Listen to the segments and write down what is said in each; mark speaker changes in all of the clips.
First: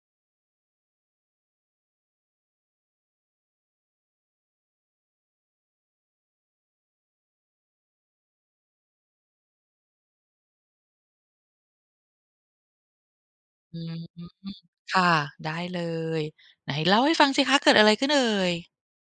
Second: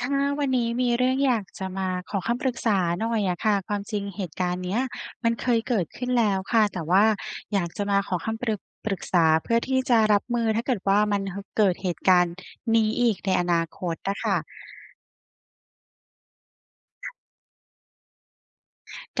Speaker 1: ค่ะ วันนี้มีเรื่องอยากจะมาขอคำปรึกษาหน่อยอะค่ะ ความจริงเหตุการณ์เนี้ยมันเคยเกิดขึ้นแล้วค่ะ แต่ว่าอยากจะมาขอคำ ปรึก ปรึกษาเพื่อที่จะรับมือ ถ้าเกิดว่า มัน ห เกิดเหตุการณ์นี้อีกในอนา
Speaker 2: อื
Speaker 1: ค
Speaker 2: ม
Speaker 1: ตอะค่ะ
Speaker 2: ค่ะ ได้เลย ไหนเล่าให้ฟังสิคะเกิดอะไรขึ้นเอ่ย?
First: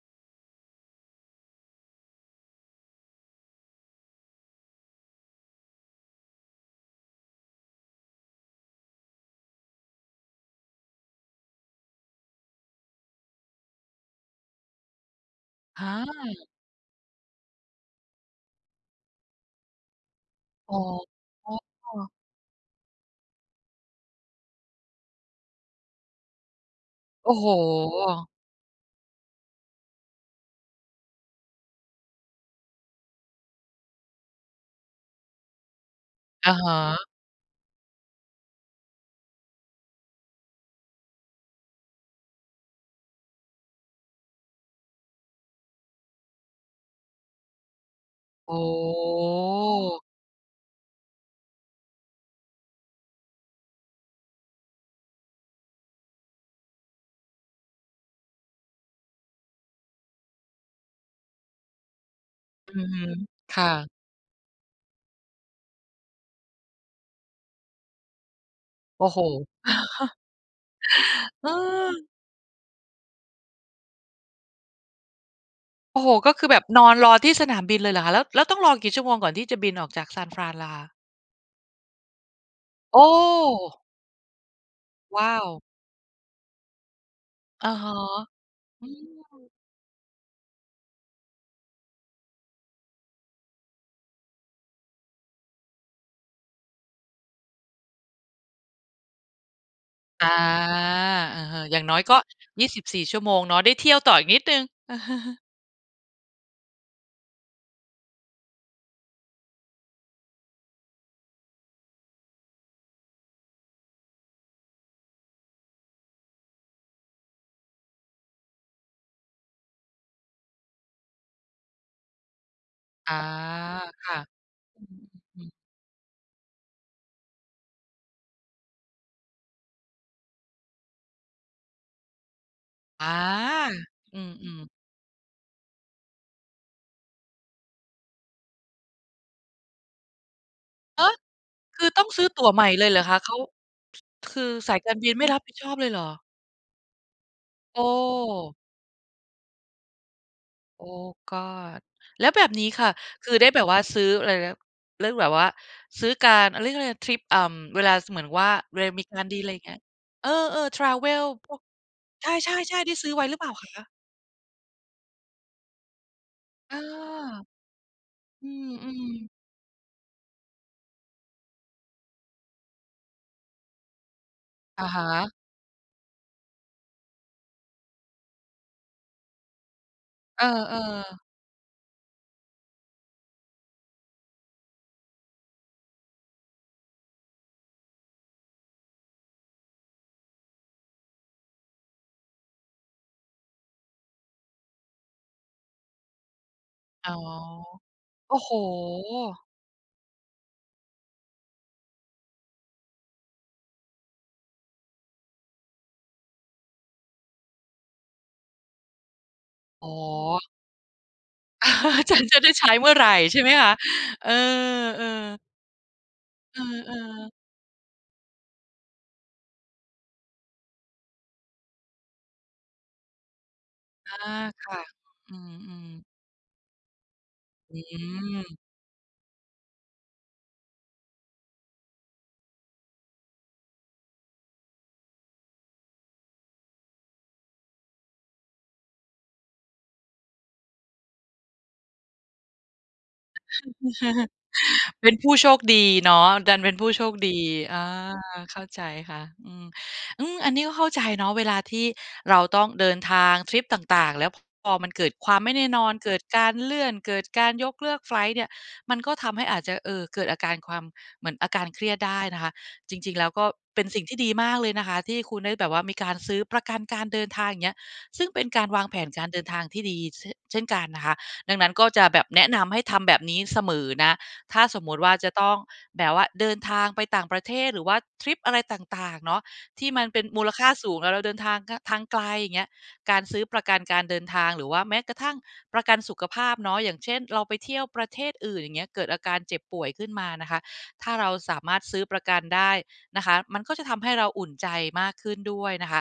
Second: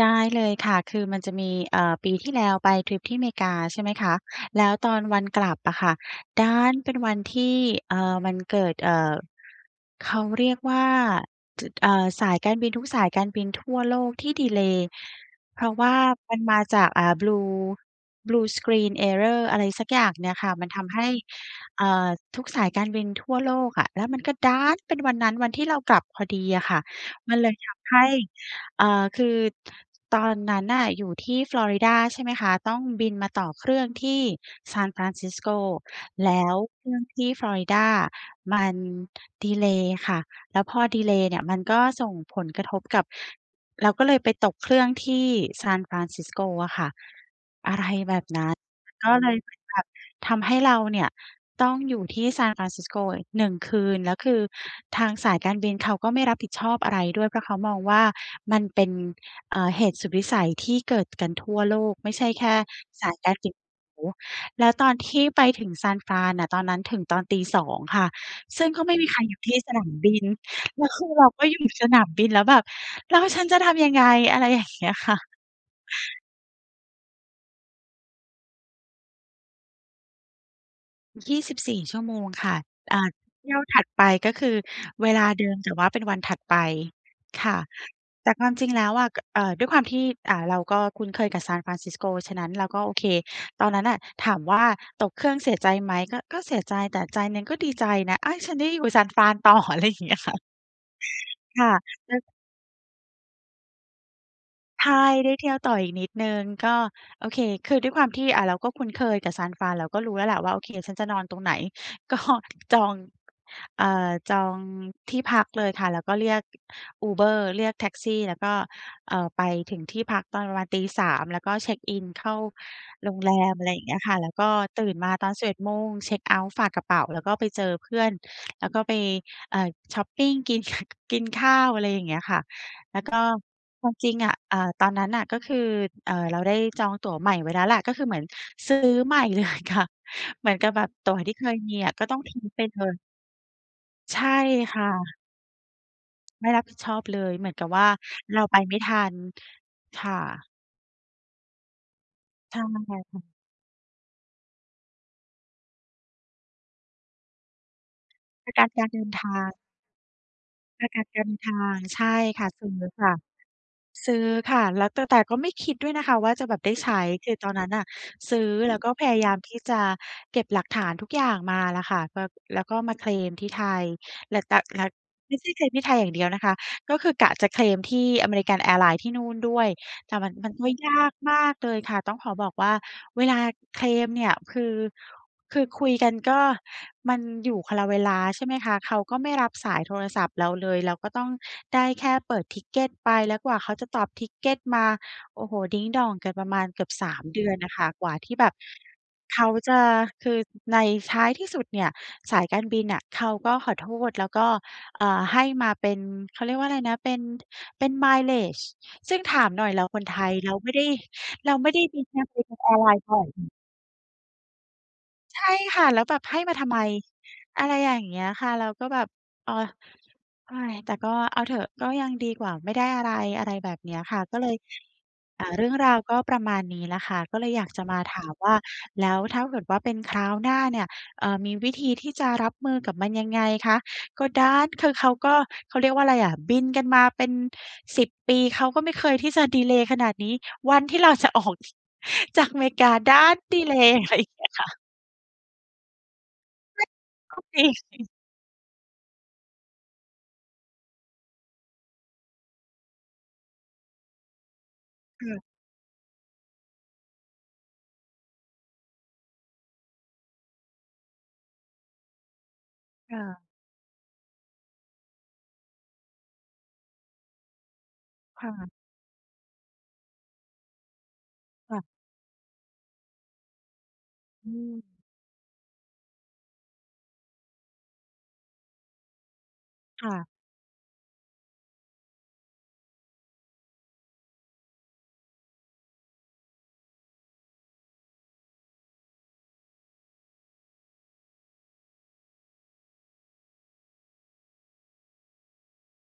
Speaker 1: ได้เลยค่ะ คือมันจะมี เอ่อ ปีที่แล้วไปทริปที่อเมริกา ใช่ไหมคะ แล้วตอนวันกลับอะค่ะ ดันเป็นวันที่ เอ่อ มันเกิด เอ่อ เขาเรียกว่า จ เอ่อ สายการบินทุกสายการบินทั่วโลกที่ดีเลย์ เพราะ
Speaker 2: อ
Speaker 1: ว่ามัน
Speaker 2: า
Speaker 1: มาจาก อ่า Blue blue screen error อะไรสักอย่างเนี่ยค่ะ มัน
Speaker 2: อ๋
Speaker 1: ทำให้ อ่
Speaker 2: อ
Speaker 1: า ทุกสายการบินทั่วโลกอะ แล้วมันก็ดันเป็นวันนั้น วันที่เรากลับพอดีอะค่ะ
Speaker 2: โอ
Speaker 1: ม
Speaker 2: ้
Speaker 1: ัน
Speaker 2: โ
Speaker 1: เ
Speaker 2: ฮ
Speaker 1: ลยทำให้ เอ่อ คือตอนนั้นน่ะอยู่ที่ฟลอริดา ใช่ไหมคะ ต้องบินมาต่อเครื่องที่ San Francisco แล้
Speaker 2: อะ
Speaker 1: ว
Speaker 2: ฮ
Speaker 1: เครื่อ
Speaker 2: ะ
Speaker 1: งที่ฟลอริดามันดีเลย์ค่ะ แล้วพอดีเลย์เนี่ยมันก็ส่งผลกระทบกับ เราก็เลยไปตกเครื่องที่ San Francisco อะค่ะ
Speaker 2: โอ
Speaker 1: อะไรแบบนั้น ก็เลยเหมือนแบบ
Speaker 2: ้
Speaker 1: ทำให้เราเนี่ยต้องอยู่ที่ San Francisco อีก 1 คืน แล้วคือทางสายการบินเขาก็ไม่รับผิดชอบอะไรด้วย เพราะเขามองว่า มันเป็น เอ่อ เหตุสุดวิสัยที่เกิดกันทั่วโลก ไม่ใช่แค่
Speaker 2: อือฮึ
Speaker 1: สายการบิ
Speaker 2: ค
Speaker 1: นเ
Speaker 2: ่
Speaker 1: ขา
Speaker 2: ะ
Speaker 1: โอ้โฮ แล้วตอนที่ไปถึง San Fran น่ะ ตอนนั้นถึงตอน 02:00 ค่ะ ซึ่งก็ไม่
Speaker 2: โอ
Speaker 1: มี
Speaker 2: ้
Speaker 1: ใค
Speaker 2: โฮ
Speaker 1: รอยู่ที่สนามบิน แล้วคือเราก็
Speaker 2: เ
Speaker 1: อยู่สนา
Speaker 2: ออ
Speaker 1: มบินแล้วแบบ "แล้วฉันจะทำยังไง?" อะไรอย่างเงี้ยค่ะ
Speaker 2: โอ้โฮ ก็คือแบบนอนรอที่สนามบินเลยเหรอคะ? แล้ว แล้วต้องรอกี่ชั่วโมงก่อนที่จะบินออกจากซานฟรานล่ะคะ?
Speaker 1: 24 ชั่วโมงค่ะ
Speaker 2: โ
Speaker 1: อา เที่ยว
Speaker 2: อ้
Speaker 1: ถัดไปก็คือเว
Speaker 2: ว
Speaker 1: ลา
Speaker 2: ้า
Speaker 1: เด
Speaker 2: ว
Speaker 1: ิม แต่ว่าเป็นวันถัดไปค่ะ
Speaker 2: อะฮะ
Speaker 1: แต่ความจริงแ
Speaker 2: อ
Speaker 1: ล
Speaker 2: ื
Speaker 1: ้วอะ ก เอ่
Speaker 2: ม
Speaker 1: อ ด้วยความที่ อ่า เราก็คุ้นเคยกับ San Francisco ฉะนั้นเราก็โอเค ตอนนั้นอะถามว่า ตกเครื่องเสียใจไหม ก็ ก็เสียใจแต่ใจหนึ่งก็ดีใจนะ อุ๊ย ฉันได้อยู่ San Fran ต่อ อะไรอย่างเงี้ย
Speaker 2: อา
Speaker 1: ค่ะ
Speaker 2: อือฮ
Speaker 1: ค
Speaker 2: ึ
Speaker 1: ่ะ
Speaker 2: อย่างน้อย
Speaker 1: แล
Speaker 2: ก
Speaker 1: ้
Speaker 2: ็
Speaker 1: ว
Speaker 2: 24 ชั่วโมงเนาะ ได้เที่ยวต่ออีกนิดหนึ่ง
Speaker 1: ใช่ ได้เที่ยวต่ออีกนิดหนึ่ง ก็ โอเค คือด้วยความที่ อ่า เราก็คุ้นเคยกับ San Fran เราก็รู้แล้วแหละว่า โอเค ฉันจะนอนตรงไหน ก็จอง เอ่อ จองที่พักเลยค่ะ แล้วก็เรียก Uber เรียกแท็กซี่ แล้วก็ เอ่อ ไปถึงที่พักตอนประมาณ 03:00 แล้วก็เช็กอิน เข้าโ
Speaker 2: อ
Speaker 1: ร
Speaker 2: า
Speaker 1: งแรม อะไรอย่างงี้
Speaker 2: ค
Speaker 1: ค
Speaker 2: ่
Speaker 1: ่
Speaker 2: ะ
Speaker 1: ะ แล้วก็
Speaker 2: อื
Speaker 1: ตื่
Speaker 2: อ
Speaker 1: นมาตอน
Speaker 2: ๆ อื
Speaker 1: สิบเ
Speaker 2: ม
Speaker 1: อ็ด โมง เช็กเอาต์ฝากกระเป๋า แล้วก็ไปเจอเพื่อน แล้วก็ไป อ่า ช็อปปิง กิน ข กินข้าว อะไรอย่างเงี้ยค่ะ แล้ว
Speaker 2: อา
Speaker 1: ก็ความจริ
Speaker 2: อ
Speaker 1: ง
Speaker 2: ื
Speaker 1: อะ เอ่อ
Speaker 2: ม ๆ
Speaker 1: ตอนนั้นน่ะก็คือ เอ่อ เราได้จองตั๋วใหม่ไว้แล้วแหละ ก็คือเหมือนซื้อใหม่ เลยค่ะ เหมือนกับแบบ
Speaker 2: ฮ
Speaker 1: ต
Speaker 2: ะ!
Speaker 1: ั๋วที่เคยมี
Speaker 2: คื
Speaker 1: อ
Speaker 2: อ
Speaker 1: ะ
Speaker 2: ต
Speaker 1: ก
Speaker 2: ้อ
Speaker 1: ็
Speaker 2: ง
Speaker 1: ต้อ
Speaker 2: ซ
Speaker 1: ง
Speaker 2: ื้อ
Speaker 1: ทิ
Speaker 2: ต
Speaker 1: ้
Speaker 2: ั
Speaker 1: ง
Speaker 2: ๋วใ
Speaker 1: ไป
Speaker 2: หม่
Speaker 1: เล
Speaker 2: เลย
Speaker 1: ย
Speaker 2: เหรอคะ? เขา
Speaker 1: ใช่
Speaker 2: คือส
Speaker 1: ค
Speaker 2: าย
Speaker 1: ่
Speaker 2: การบิ
Speaker 1: ะ
Speaker 2: นไม่รับผิดชอบเลยเหรอ?
Speaker 1: ไม่รับผิดชอบเลย เหมือนกับ
Speaker 2: โอ
Speaker 1: ว
Speaker 2: ้
Speaker 1: ่าเราไปไม่ทัน ค่ะ
Speaker 2: Oh God! แล้วแบบ
Speaker 1: ท
Speaker 2: นี
Speaker 1: า
Speaker 2: ้
Speaker 1: งมั
Speaker 2: ค
Speaker 1: น
Speaker 2: ่ะ
Speaker 1: ไกลค่ะ
Speaker 2: คือได้แบบว่าซื้ออะไรนะ เรื่องแบบว่า ซื้อการ อ เรียกอะไร ทริป เอ่อ เวลา ส เหมือนว่า
Speaker 1: ประกัน
Speaker 2: เว
Speaker 1: ก
Speaker 2: ล
Speaker 1: า
Speaker 2: า
Speaker 1: รเด
Speaker 2: ม
Speaker 1: ิ
Speaker 2: ี
Speaker 1: น
Speaker 2: การ
Speaker 1: ท
Speaker 2: ดี
Speaker 1: า
Speaker 2: อะไร
Speaker 1: ง
Speaker 2: อย่างเงี้ย เออ ๆ แท
Speaker 1: ป
Speaker 2: ร
Speaker 1: ระกั
Speaker 2: เว
Speaker 1: นกา
Speaker 2: ล
Speaker 1: รเดิน
Speaker 2: พ
Speaker 1: ท
Speaker 2: วก
Speaker 1: าง ใช่
Speaker 2: ใ
Speaker 1: ค่
Speaker 2: ช
Speaker 1: ะ ซื้
Speaker 2: ่
Speaker 1: อ
Speaker 2: ๆ ๆ ได้
Speaker 1: ค
Speaker 2: ซื
Speaker 1: ่
Speaker 2: ้อ
Speaker 1: ะ
Speaker 2: ไว้หรือเปล่าคะ?
Speaker 1: ซื้อค่ะ แล้วแต่ แต่ก็ไม่คิดด้วยนะคะว่า จะแบบไ
Speaker 2: เ
Speaker 1: ด
Speaker 2: อ
Speaker 1: ้
Speaker 2: อ
Speaker 1: ใช้ คือตอนนั้นอะ ซื
Speaker 2: อ
Speaker 1: ้
Speaker 2: ื
Speaker 1: อแล้วก็พ
Speaker 2: ม
Speaker 1: ยา
Speaker 2: ๆ
Speaker 1: ยาม ที่จะเก็บหลักฐานทุกอย่างมาล่ะค่ะ แบบ แล้วก็มาเคลมที่ไทย แล้วแต่ แ
Speaker 2: อ
Speaker 1: ล้
Speaker 2: ะ
Speaker 1: ว
Speaker 2: ฮ
Speaker 1: ไ
Speaker 2: ะ
Speaker 1: ม่ใช่เคลมที่ไทยอย่างเดียวนะคะ ก็คือกะจะเคลมที่ American Airline ที่นู่นด้วย แต่มัน
Speaker 2: เออ
Speaker 1: มันก็ยาก
Speaker 2: ๆ
Speaker 1: มากเลยค่ะ ต้องขอบอกว่า เวลาเคลมเนี่ย คือ คือคุยกันก็ มันอยู่คนละเวลา ใช่ไหมคะ? เขาก็ไม่รับสายโทรศัพท์เราเลย เราก็ต้องได้แค่เปิด Ticket ไป แล้วกว่าเขาจะตอบ Ticket มา โอ้โฮ ดิ้งด่องกันประมาณเกือบ ส
Speaker 2: อ๋อ
Speaker 1: าม เดือนอะค่ะ กว่าท
Speaker 2: โอ
Speaker 1: ี่
Speaker 2: ้
Speaker 1: แบ
Speaker 2: โฮ
Speaker 1: บเขาจะ คือในท้ายที่สุดเนี่ย สายการบินน่ะเขาก็ขอโทษ แล้วก็ เอ่อ ให้มาเป็น เขาเรียกว่าอะไรนะ เป็น เป็น Mileage ซึ่งถามหน่อย เรา
Speaker 2: อ๋
Speaker 1: คนไทย
Speaker 2: อ
Speaker 1: เราไม่ได้ เราไม่ได้บิน
Speaker 2: ฉันจะได้
Speaker 1: American
Speaker 2: ใช้เมื่อ
Speaker 1: Airline
Speaker 2: ไร
Speaker 1: บ่อย
Speaker 2: ใช่
Speaker 1: นี
Speaker 2: ไห
Speaker 1: ่
Speaker 2: มคะ? เออ ๆ
Speaker 1: ใช่ค่ะ แล้วแบบให้มา
Speaker 2: เอ
Speaker 1: ทำไม?
Speaker 2: อ ๆ
Speaker 1: อะไรอย่างเงี้ยค่ะ แล้วก็แบบ โอ๊ย โอ๊ย แต่ก็เอาเถอะ ก็ยังดีกว่าไม่ได้อะไร อะไรแบบเนี้ย
Speaker 2: อ
Speaker 1: ค
Speaker 2: า
Speaker 1: ่ะ ก็เลย
Speaker 2: ค่ะ อื
Speaker 1: อ่า เรื่อง
Speaker 2: ม
Speaker 1: ราว
Speaker 2: ๆ
Speaker 1: ก็ประมาณนี้แหละค่ะ ก็เลยอยาก
Speaker 2: อื
Speaker 1: จะมาถามว่า
Speaker 2: ม
Speaker 1: แล้วถ้าเกิดว่าเป็นคราวหน้าเนี่ย เอ่อ มีวิธีที่จะรับมือกับมันยังไงคะ? ก็ดัน คือเขาก็ เขาเรียกว่าอะไรอะ บินกันมาเป็น 10 ปี เขาก็ไม่เคยที่จะดีเลย์ขนาดนี้ วันที่เรา จะออกจากอเมริกา ดันดีเลย์ อะไรอย่างเงี้ยค่ะ
Speaker 2: เป็นผู้โชคดีเนาะ ดันเป็นผู้โชคด
Speaker 1: โช
Speaker 2: ี
Speaker 1: คด
Speaker 2: อา
Speaker 1: ี
Speaker 2: เข้าใจค่ะ อืม อืม อันนี้ก็เข้าใจเนาะ เวลาที่เราต้องเดินทางทริปต่าง ๆ แล้วพอมันเกิด
Speaker 1: อื
Speaker 2: ความ
Speaker 1: อ
Speaker 2: ไม่แน่นอน เกิดการเลื่อน เกิดการยกเลิกไฟลต์เนี่ย มันก็ทำให้อาจจะ เอ่อ เกิดอาการความ เหมือนอาการเครียดได้นะคะ จริ
Speaker 1: ค
Speaker 2: ง ๆ
Speaker 1: ่
Speaker 2: แล้ว
Speaker 1: ะ
Speaker 2: ก็เป็นสิ่งที่ดีมากเลยนะคะ ที่คุณได้แบบว่า มีการซื้อประกันการเดินทาง อย่างเงี้ย ซึ่งเป็
Speaker 1: ค
Speaker 2: น
Speaker 1: ่
Speaker 2: กา
Speaker 1: ะ
Speaker 2: รวางแผนการเดินทางที่ดี เช่ เช่นกันนะคะ ดังนั้
Speaker 1: ค
Speaker 2: น
Speaker 1: ่
Speaker 2: ก
Speaker 1: ะ
Speaker 2: ็จะแบบแนะนำให้ทำแบบนี้เสมอนะ
Speaker 1: อ
Speaker 2: ถ้
Speaker 1: ื
Speaker 2: าสม
Speaker 1: ม
Speaker 2: มติว่า จะต้องแบบว่า เดินทางไปต่างประเทศ หรือว่าทริปอะไรต่าง ๆ เนาะ ที่มั
Speaker 1: ค
Speaker 2: น
Speaker 1: ่
Speaker 2: เป็
Speaker 1: ะ
Speaker 2: นมูลค่าสูง แล้วเราเดินทาง ง ทางไกล อย่างเงี้ย การซื้อประกันการเดินทาง หรือว่าแม้กระทั่งประกันสุขภาพเนาะ อย่างเช่น เราไปเที่ยวประเทศอื่น อย่างเงี้ย เกิดอาการเจ็บป่วยขึ้นมานะคะ ถ้าเราสามารถซื้อประกันได้นะคะ มันก็จะทำให้เราอุ่นใจมากขึ้นด้วยนะคะ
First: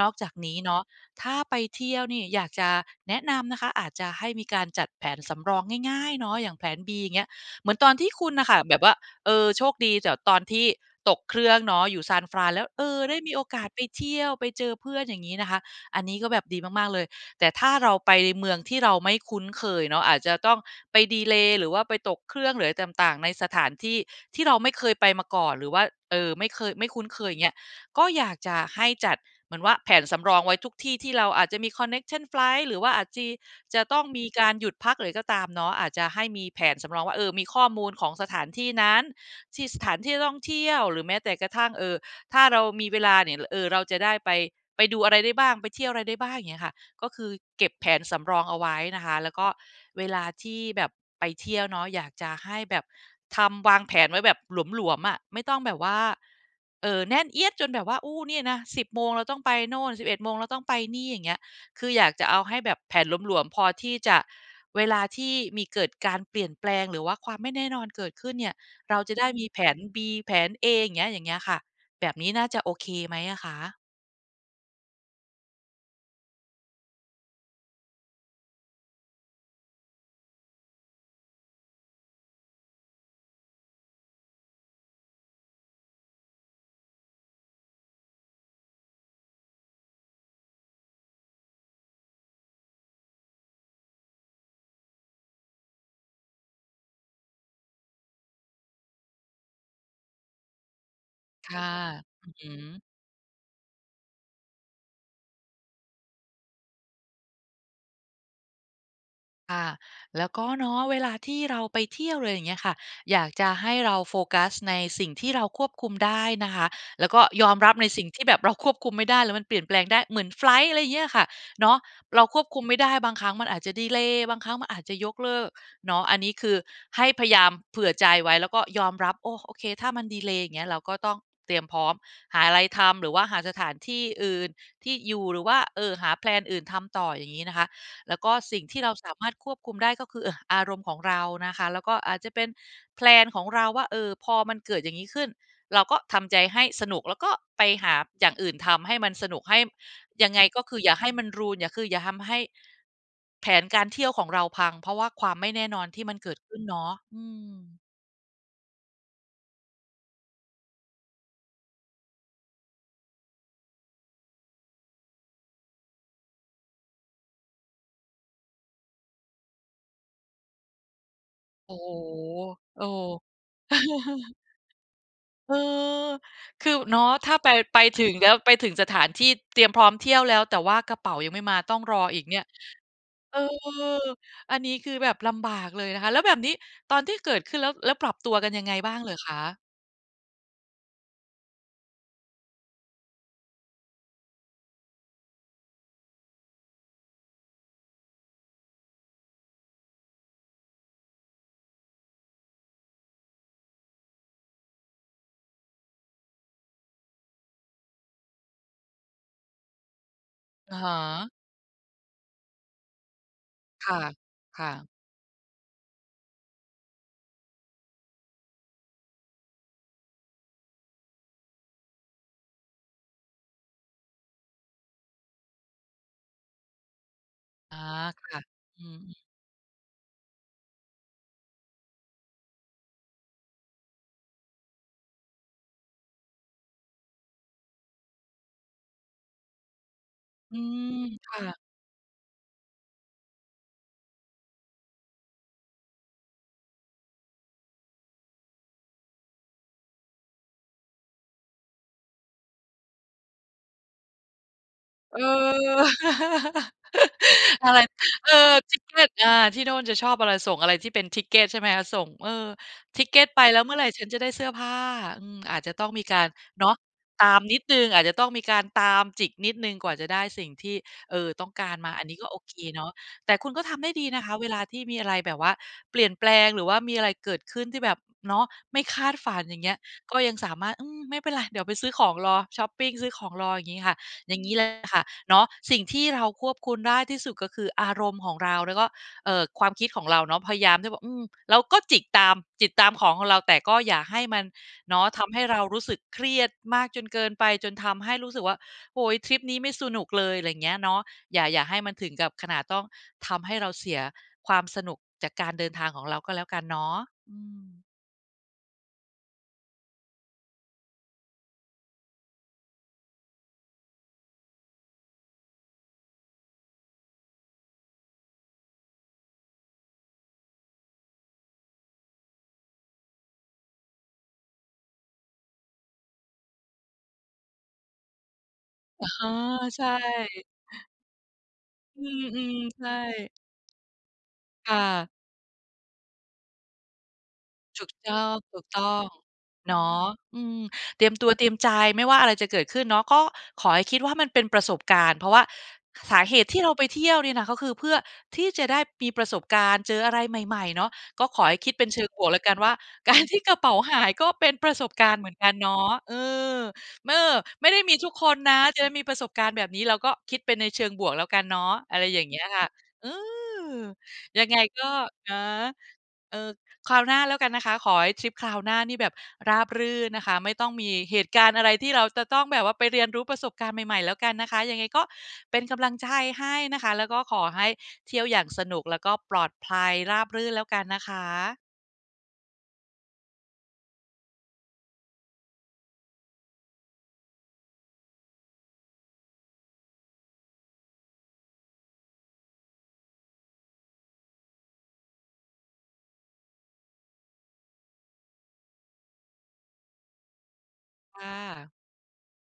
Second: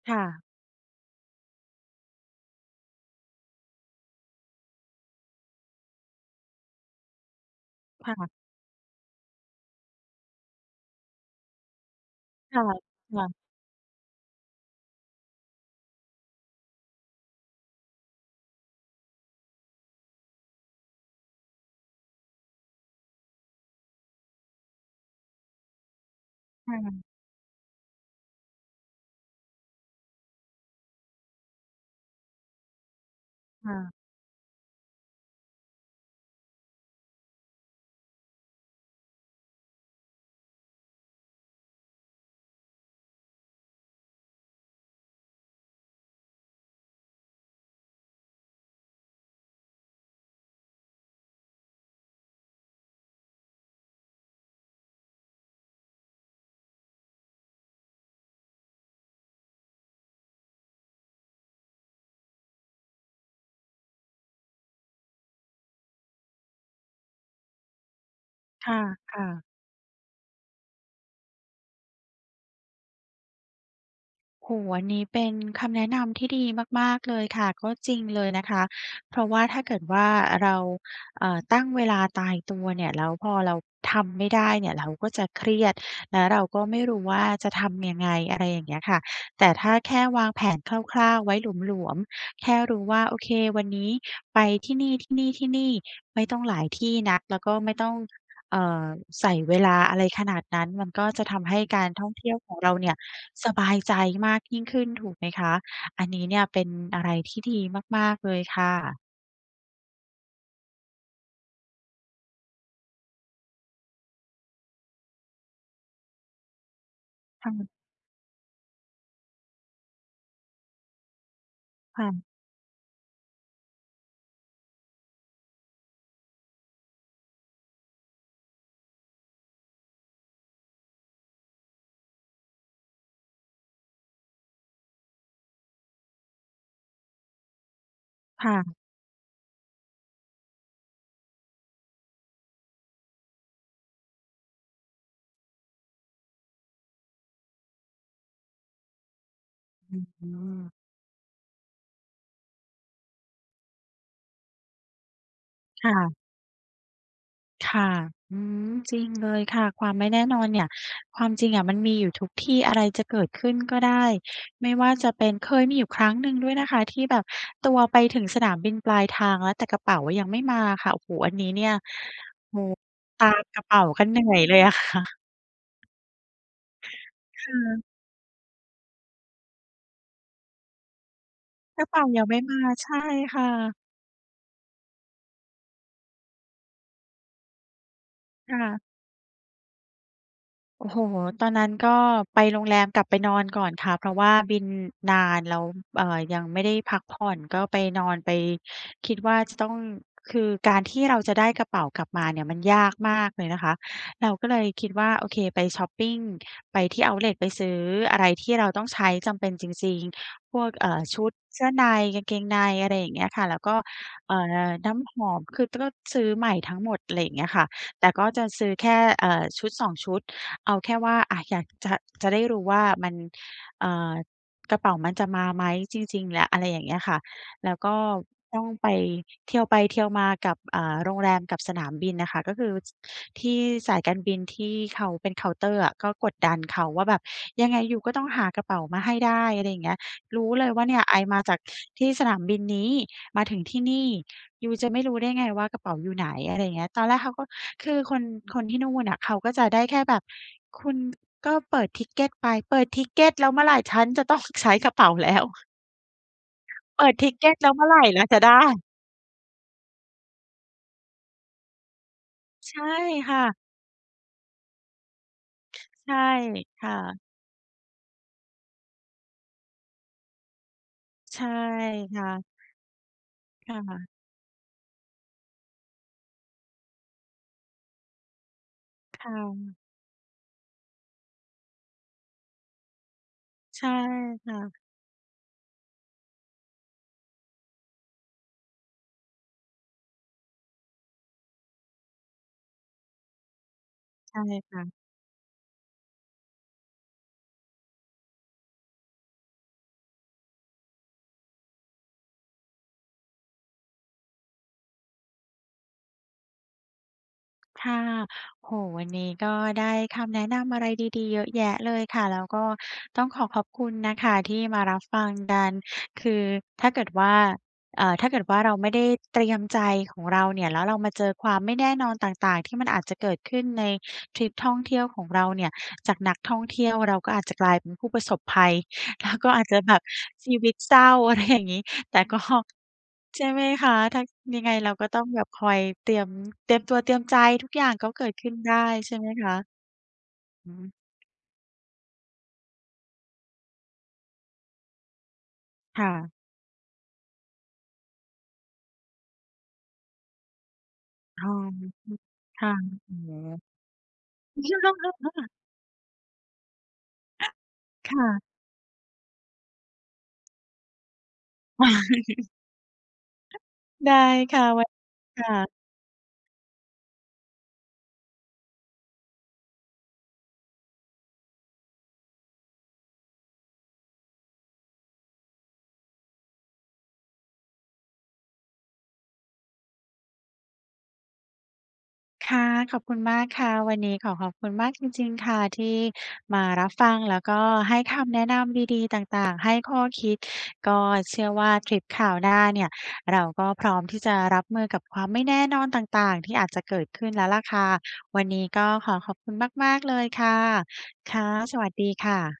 Speaker 2: นอ
Speaker 1: ค
Speaker 2: ก
Speaker 1: ่
Speaker 2: จาก
Speaker 1: ะ
Speaker 2: นี้เนาะ ถ้าไปเที่ยวนี่ อยากจะแนะนำนะคะ อาจจะให้มีการจัดแผนสำรองง่าย ๆ เนาะ อย่างแผน B อย่างเงี้ย เหมือนตอนที
Speaker 1: ค
Speaker 2: ่ค
Speaker 1: ่ะ
Speaker 2: ุณน่ะค่ะ แบบว่า เอ่อ โชคดีจากตอนที่ตกเครื่องเนาะ อยู่ San
Speaker 1: ค
Speaker 2: Frans แล
Speaker 1: ่
Speaker 2: ้
Speaker 1: ะ
Speaker 2: ว เอ่อ ไ
Speaker 1: ค
Speaker 2: ด้
Speaker 1: ่
Speaker 2: มี
Speaker 1: ะ
Speaker 2: โอกาสไปเที่ยว ไปเจอเพื่อน อย่างงี้นะคะ อันนี้ก็แบบดีมาก ๆ เลย แต่ถ้าเราไปเมืองที่เราไม่คุ้นเคยเนาะ อาจจะต้องไปดีเลย์ หรือว่าไปตกเครื่อง หรืออะไรต่าง ๆ ในสถานที่ที่เราไม่เคยไปมาก่อน หรือว่า เอ่อ ไม่เคย
Speaker 1: ค่
Speaker 2: ไม่
Speaker 1: ะ
Speaker 2: คุ้นเคยเงี้ย ก็อยากจะให้จัด เหมือนว่าแผนสำรองไว้ทุกที่ที่เราอาจจะมี Connection Flight หรือว่าอาจจะ-
Speaker 1: ค่
Speaker 2: จะ
Speaker 1: ะ
Speaker 2: ต้องมีการหยุดพัก หรืออะไรก็ตามเนาะ อาจจะให้มีแผนสำรองว่า เอ่อ มีข้อมูลของสถานที่นั้น ที่ สถานที่ท่องเที่ยว หรือแม้แต่กระทั่ง เอ่อ ถ้าเรามีเวลาเนี่ย ล เอ่อ เราจะได้ไป ไปดูอะไรได้บ้าง ไปเที่ยวอะไรได้บ้าง อย่างเงี้ยค่ะ ก็คือเก็บแผนสำรองเอาไว้นะคะ แล้วก็เวลาที่แบบไปเที่ยวเนาะ อยากจะให้แบบ ทำ วางแผนไว้แบบหลวม ๆ อะ ไม่ต้องแบบว่า เอ่อ แน่นเอี๊ยด จนแบบว่า โอ้ เนี่ยนะ 10 โมง เราต้องไปโน่น 11 โมง เราต้องไปนี่ อย่างเงี้ย คืออยากจะเอาให้แบบแผนหลวม ๆ พอที่จะ เวลาที่มีเกิดการเปลี่ยนแปลง หรือว่าความไม่แน่นอนเกิดขึ้นเนี่ย
Speaker 1: ค
Speaker 2: เราจะได
Speaker 1: ่
Speaker 2: ้
Speaker 1: ะ
Speaker 2: ม
Speaker 1: ๆ
Speaker 2: ีแผน B แผน A อย่างเงี้ย อย่างเงี้ยค่ะ แบบนี้น่าจะโอเคไหมอะคะ?
Speaker 1: โอ้โฮ อันนี้เป็นคำแนะนำที่ดีมาก ๆ เลยค่ะ ก็จริงเลยนะคะ เพราะว่าถ้าเกิดว่า เรา อ่า ตั้งเวลาตายตัวเนี่ย แล้วพอเราทำไม่ได้เนี่ยเราก็จะเครียด แล้วเราก็ไม่รู้ว่า จะทำยังไง อะไรอย่างเงี้ยค่ะ แต่ถ้าแค่วางแผนคร่าว ๆ ไว้หลวม ๆ แค่รู้ว่า โอเค วันนี้ ไปที่นี่ ๆ ๆ ไม่ต้องหลายที่นัก แล้วก็ไม่ต้อง เอ่อ ใส่เวลาอะไรขนาดนั้น มันก็จะท
Speaker 2: ค
Speaker 1: ำให้
Speaker 2: ่ะ
Speaker 1: การท่องเท
Speaker 2: อื
Speaker 1: ี่
Speaker 2: อ
Speaker 1: ยว
Speaker 2: ฮ
Speaker 1: ของเรา
Speaker 2: ึ
Speaker 1: เนี่ยสบายใจมากยิ่งขึ้น ถูกไหมคะ? อันนี้เนี่ยเป็นอะไรที่ดีมาก ๆ เลยค่ะ
Speaker 2: ค่ะ แล้วก็ เนาะ เวลาที่เราไปเที่ยวหรือไรอย่างเงี้ยค่ะ อยากจะให้เราโฟกัสในสิ่งที่เราควบคุมได้นะคะ แล้วก็ย
Speaker 1: ค่
Speaker 2: อม
Speaker 1: ะ
Speaker 2: รับในสิ่งที่แบบเราควบคุมไม่ได้ แล้วมันเปลี่ยนแปลงได้ เหมือนไฟลต์ อะไรเงี้ยค่ะ เนาะ
Speaker 1: ค่
Speaker 2: เรา
Speaker 1: ะ
Speaker 2: ควบคุมไม่ได้ บางครั้งมันอาจจะดีเลย์ บางครั้งมันอาจจะยกเลิก เนาะ อันนี้คือให้พยายามเผื่อใจไว้ แล้วก็ยอมรับ โอ้ โอเค ถ้ามันดีเลย์ อย่างเงี้ย เราก็ต้องเตรียมพร้อม หาอะไรทำ หรือว่าหาสถานที่อื่น ที่อยู่ หรือว่า เออ หา แพลน อื่นทำต่อ อย่างงี้นะคะ แล้วก็
Speaker 1: ค่
Speaker 2: สิ่งท
Speaker 1: ะ
Speaker 2: ี่เราสามารถควบคุมได้ก็คือ เอ่อ อารมณ์ของเรานะคะ แล้วก็อาจจะเป็น แพลน ของเราว่า เออ พอมันเกิดอย่างนี้ขึ้น เราก็ทำใจให้สนุก แล้วก็ไปหาอย่างอื่นทำให้มันสนุก ให้ บ
Speaker 1: อื
Speaker 2: ยังไง ก็ค
Speaker 1: ม
Speaker 2: ืออย่าให้มัน รูอิน อย่า คืออย่าทำให้ แผนการเที่ยวของเราพัง เพราะว่าความไม่แน่นอ
Speaker 1: ค
Speaker 2: น
Speaker 1: ่
Speaker 2: ที่มั
Speaker 1: ะ
Speaker 2: นเกิดขึ้นเนาะ อืม
Speaker 1: ค่ะ อืม จริงเลยค่ะ ความไม่แน่นอนเนี่ย ความจริงอะมันมีอยู่ทุกที่ อะไรจะเกิดขึ้นก็ได้ ไม่ว่าจะเป็น เคยมีอยู่ครั้งหนึ่งด้วยนะคะที่แบบตัวไปถึงสนามบินปลายทางแล้ว แต่กระเป๋าอะยังไม่มาอะค่ะ โอ้โฮ อันนี้เนี่
Speaker 2: โอ
Speaker 1: ย
Speaker 2: ้โ
Speaker 1: โอ้
Speaker 2: ฮ เออ
Speaker 1: ตามกระเป๋ากันเหนื่อยเลย อะค่ะ
Speaker 2: เออ คือ อ เนาะ ถ้า ไ
Speaker 1: ค
Speaker 2: ป
Speaker 1: ่
Speaker 2: ไป
Speaker 1: ะ
Speaker 2: ถึงแล้ว ไปถึงสถานที่เตรียมพร้อมเที่ยวแล้ว แต่ว่ากระเป๋ายังไม่มา ต้อ
Speaker 1: ก
Speaker 2: ง
Speaker 1: ระเ
Speaker 2: ร
Speaker 1: ป
Speaker 2: อ
Speaker 1: ๋า
Speaker 2: อ
Speaker 1: ย
Speaker 2: ี
Speaker 1: ั
Speaker 2: ก
Speaker 1: งไ
Speaker 2: เ
Speaker 1: ม
Speaker 2: นี
Speaker 1: ่
Speaker 2: ่ย
Speaker 1: มา ใช่
Speaker 2: เอ
Speaker 1: ค
Speaker 2: อ
Speaker 1: ่ะ
Speaker 2: อันนี้คือแบบลำบากเลยนะคะ แล้วแบบนี้ ตอนที่เกิดขึ้นแล้ว แล้วปรับตัวกัน
Speaker 1: ค่
Speaker 2: ยังไง
Speaker 1: ะ
Speaker 2: บ้างเหรอคะ?
Speaker 1: โอ้โฮ! ตอนนั้นก็ไปโรงแรมกลับไปนอนก่อนค่ะ เพราะว่าบินนานแล้ว เอ่อ ยังไม่ได้พักผ่อน ก็ไปนอน ไปคิดว่าจะต้อง คือการที่เราจะได้กระเป๋ากลับ มาเนี่ยมันยากมากเลยนะคะ เราก็เลยคิดว่า โอเค ไปช็อปปิง ไปที่เอาต์เลต ไปซื้ออะไรที่เราต้องใช้ จำเป็นจริง ๆ พวก
Speaker 2: อะ
Speaker 1: เ
Speaker 2: ฮ
Speaker 1: อ่อ ช
Speaker 2: ะ
Speaker 1: ุดเสื้อใน กางเกงใน อะไรอย่างเงี้ยค่ะ แล้วก็
Speaker 2: ค่ะ
Speaker 1: เอ่
Speaker 2: ค่
Speaker 1: อ
Speaker 2: ะ
Speaker 1: น้ำหอม คือ ต ก็ซื้อใหม่ทั้งหมด อะไรอย่างเงี้ยค่ะ แต่ก็จะซื้อแค่ เอ่อ ชุดสองชุด เอาแค่ว่า อ่า อยากจะ จะได้รู้ว่ามัน อ่า กระเป๋ามันจะมาไหมจริง ๆ ล อะไรอย่างเงี้ยค่ะ แล้
Speaker 2: อ
Speaker 1: ว
Speaker 2: า
Speaker 1: ก็
Speaker 2: ค่ะ
Speaker 1: ต้อง
Speaker 2: อื
Speaker 1: ไป
Speaker 2: อฮึ
Speaker 1: เทียวไปเทียวมากับ อ่า โรงแรมกับสนามบินอะค่ะ ก็คือ ส ที่สายการบินที่เขาเป็นเคาน์เตอร์อะ ก็กดดันเขาว่าแบบ "ยังไงยูก็ต้องหากระเป๋ามาให้ได้" อะไรอย่างเนี้ย "รู้
Speaker 2: อื
Speaker 1: เลยว่า
Speaker 2: ม
Speaker 1: เนี่ยไอ
Speaker 2: ค
Speaker 1: ม
Speaker 2: ่
Speaker 1: าจ
Speaker 2: ะ
Speaker 1: ากที่สนามบินนี้ มาถึงที่นี่ ยูจะไม่รู้ได้ไงว่ากระเป๋าอยู่ไหน" อะไรอย่างเงี้ย ตอนแรกเขาก็ คือคน คนที่นู่นอะ เขาก็จะได้แค่แบบ "คุณ ก็เปิด Ticket ไป" เปิด Ticket แล้วเมื่อไร ฉันจะต้องใช้กระเป๋า
Speaker 2: เออ
Speaker 1: แล้ว เปิด Ticket แล
Speaker 2: อ
Speaker 1: ้
Speaker 2: ะ
Speaker 1: ว
Speaker 2: ไ
Speaker 1: เ
Speaker 2: ร
Speaker 1: มื่อไรเรา
Speaker 2: เอ
Speaker 1: จะได
Speaker 2: อ
Speaker 1: ้?
Speaker 2: Ticket อา ที่โน่นจะชอบอะไร ส่งอะไรที่เป็น Ticket ใช่ไหมคะ ส่ง เออ
Speaker 1: ใช่
Speaker 2: Ticket
Speaker 1: ค่
Speaker 2: ไปแ
Speaker 1: ะ
Speaker 2: ล้วเมื่อไรฉันจะได้เสื้อผ้า อืม อาจจะต้องมี
Speaker 1: ใช่
Speaker 2: การ เนาะ
Speaker 1: ค่ะ
Speaker 2: ตามนิดหนึ่ง อาจจะต้องมีการตามจิกนิดหนึ่งกว่าจะได้สิ่งที่ เอ่อ
Speaker 1: ใช
Speaker 2: ต้
Speaker 1: ่
Speaker 2: องการมา อันน
Speaker 1: ค
Speaker 2: ี้
Speaker 1: ่
Speaker 2: ก
Speaker 1: ะ
Speaker 2: ็โอเคเนาะ แต่คุณก็
Speaker 1: ค
Speaker 2: ท
Speaker 1: ่
Speaker 2: ำได้ดี
Speaker 1: ะ
Speaker 2: นะคะเวลาที่มีอะไรแบบว่าเปลี่ยนแปลง หรือว่ามีอะ ไรเกิดขึ้นที่แบบ เนาะ ไม่คาด
Speaker 1: ค
Speaker 2: ฝ
Speaker 1: ่
Speaker 2: ัน อย่างเงี้
Speaker 1: ะ
Speaker 2: ย ก็ยังสามารถ "อืม ไม่เป็นไร เดี๋ยวไปซื้อของรอ ช็อปปิง ซื้อของรอ" อย่างง
Speaker 1: ใ
Speaker 2: ี้
Speaker 1: ช่
Speaker 2: ค่ะ อย่าง
Speaker 1: ค
Speaker 2: ง
Speaker 1: ่
Speaker 2: ี้แหละ
Speaker 1: ะ
Speaker 2: ค่ะ เนาะ สิ่งที่เราควบคุณได้ที่สุดก็คืออารมณ์ของเรา แล้วก็ เอ่อ ความคิดของเราเนาะ พยายามที่จะแบบ อืม เราก็จิกตาม จิตตามของของเรา แต่ก็ อย่าให้
Speaker 1: ใช
Speaker 2: มั
Speaker 1: ่
Speaker 2: น
Speaker 1: ค่ะ
Speaker 2: เนาะ ทำให้เรารู้ สึกเครียดมากจนเกินไป จนทำให้รู้สึกว่า โอ๊ย! ทริปนี้ไม่สนุกเลย อะไรอย่างเงี้ยเนาะ อย่า อย่าให้มันถึงกับขนาดต้องทำให้เราเสียความสนุกจากการเดินทางของเราก็แล้วกันเนาะ อื
Speaker 1: ค
Speaker 2: ม
Speaker 1: ่ะ โอ้โฮ! วันนี้ก็ได้คำแนะนำอะไรดี ๆ เยอะแยะเลยค่ะ แล้วก็ต้องขอขอบคุณนะคะที่มารับ ฟังกัน คือถ้าเกิดว่า เอ่อ ถ้าเกิดว่าเราไม่ได้เตรียมใจของเราเนี่ย แล้วเรามาเจอความไม่แน่นอนต่าง ๆ ที่มันอาจจะเกิดขึ้นในทริปท่องเที่ยวของเราเนี่ย จากนักท่องเที่ยวเราก็อาจจะกลายเป็นผู้ประสบภัย
Speaker 2: อ๋อ
Speaker 1: แล้วก็อาจจะ
Speaker 2: ใช
Speaker 1: แบบ
Speaker 2: ่
Speaker 1: ชีวิตเศร้า อะไรอย่างงี้
Speaker 2: อื
Speaker 1: แต่ก็
Speaker 2: ม ๆ ใช่
Speaker 1: ใช่ไหมคะ ถ้า ยังไ
Speaker 2: ค
Speaker 1: ง
Speaker 2: ่
Speaker 1: เราก็
Speaker 2: ะ
Speaker 1: ต้องแบบคอยเตรียม เตรียมตัวเตรียมใจ ทุกอ
Speaker 2: ถ
Speaker 1: ย
Speaker 2: ู
Speaker 1: ่า
Speaker 2: ก
Speaker 1: ง ก็
Speaker 2: ต
Speaker 1: เก
Speaker 2: ้
Speaker 1: ิดขึ้นได้
Speaker 2: อง
Speaker 1: ใช่ไหมคะ?
Speaker 2: ๆ เนาะ อืม
Speaker 1: อืม
Speaker 2: เตรียมตัวเตรียมใจ ไม่ว่าอะไรจะเกิดขึ้นเนาะ ก็ขอให้คิดว่ามันเป็นประสบการณ์ เพราะว่า ห
Speaker 1: ค่
Speaker 2: สา
Speaker 1: ะ
Speaker 2: เหตุที่เราไปเที่ยวเนี่ยนะ ก็คือเพื่อที่จะได้มีประสบการณ์ เจออะไรใหม่ ๆ เนาะ ก็ข
Speaker 1: อ
Speaker 2: อ
Speaker 1: ๋อ
Speaker 2: ให้คิดเป็นเชิงบวกแล้วกัน
Speaker 1: ค
Speaker 2: ว
Speaker 1: ่
Speaker 2: ่
Speaker 1: ะ
Speaker 2: า
Speaker 1: อ
Speaker 2: ก
Speaker 1: ๋อ
Speaker 2: าร ที่กระเป๋าหายก็เป็นประสบการณ์เหมือนกันเนาะ เออ ม เออ ไม่ได้มีทุ
Speaker 1: ค
Speaker 2: ก
Speaker 1: ่
Speaker 2: คน
Speaker 1: ะ
Speaker 2: นะ จะได้มีประสบการณ์แบบนี้เราก็คิดเป็นในเชิงบวกแล้วกันเนาะ อะไรอย่างเงี้ยค่ะ อืม
Speaker 1: ได้
Speaker 2: ยัง
Speaker 1: ค
Speaker 2: ไง
Speaker 1: ่ะ ส
Speaker 2: ก
Speaker 1: วั
Speaker 2: ็
Speaker 1: สดี
Speaker 2: นะ
Speaker 1: ค่ะ
Speaker 2: เออ คราวหน้าแล้วกันนะคะ ขอให้ทริปคราวหน้านี่แบบราบรื่นนะคะ ไม่ต้องมีเหตุการณ์อะไรที่เราจะต้องแบบว่าไปเรียนรู้ประสบการณ์ใหม่ ๆ แล้วกันนะคะ ยังไงก็เป็นกำลังใจให้นะคะ แล้วก็ขอให้เที่ยวอย่าง สนุกแล้วก็ปลอดภัย ราบรื่นแล้วกันนะคะ
Speaker 1: ค่ะ ขอบคุณมากค่ะ วันนี้ขอขอบคุณมากจริง ๆ ค่ะที่มารับฟังแล้วก็ให้คำแนะนำดี ๆ ต่าง ๆ ให้ข้อคิด ก็เชื่อว่าทริปคราวหน้าเนี่ยเราก็พร้อมที่จะรับมือกับความไม่แน่นอนต่าง ๆ ที่อาจจะเกิดขึ้นแล้วแหละค่ะ วันนี้ก็ขอขอบคุณมาก ๆ เลยค่ะ
Speaker 2: ค่
Speaker 1: ค่ะ
Speaker 2: ะ
Speaker 1: สวัสดีค่ะ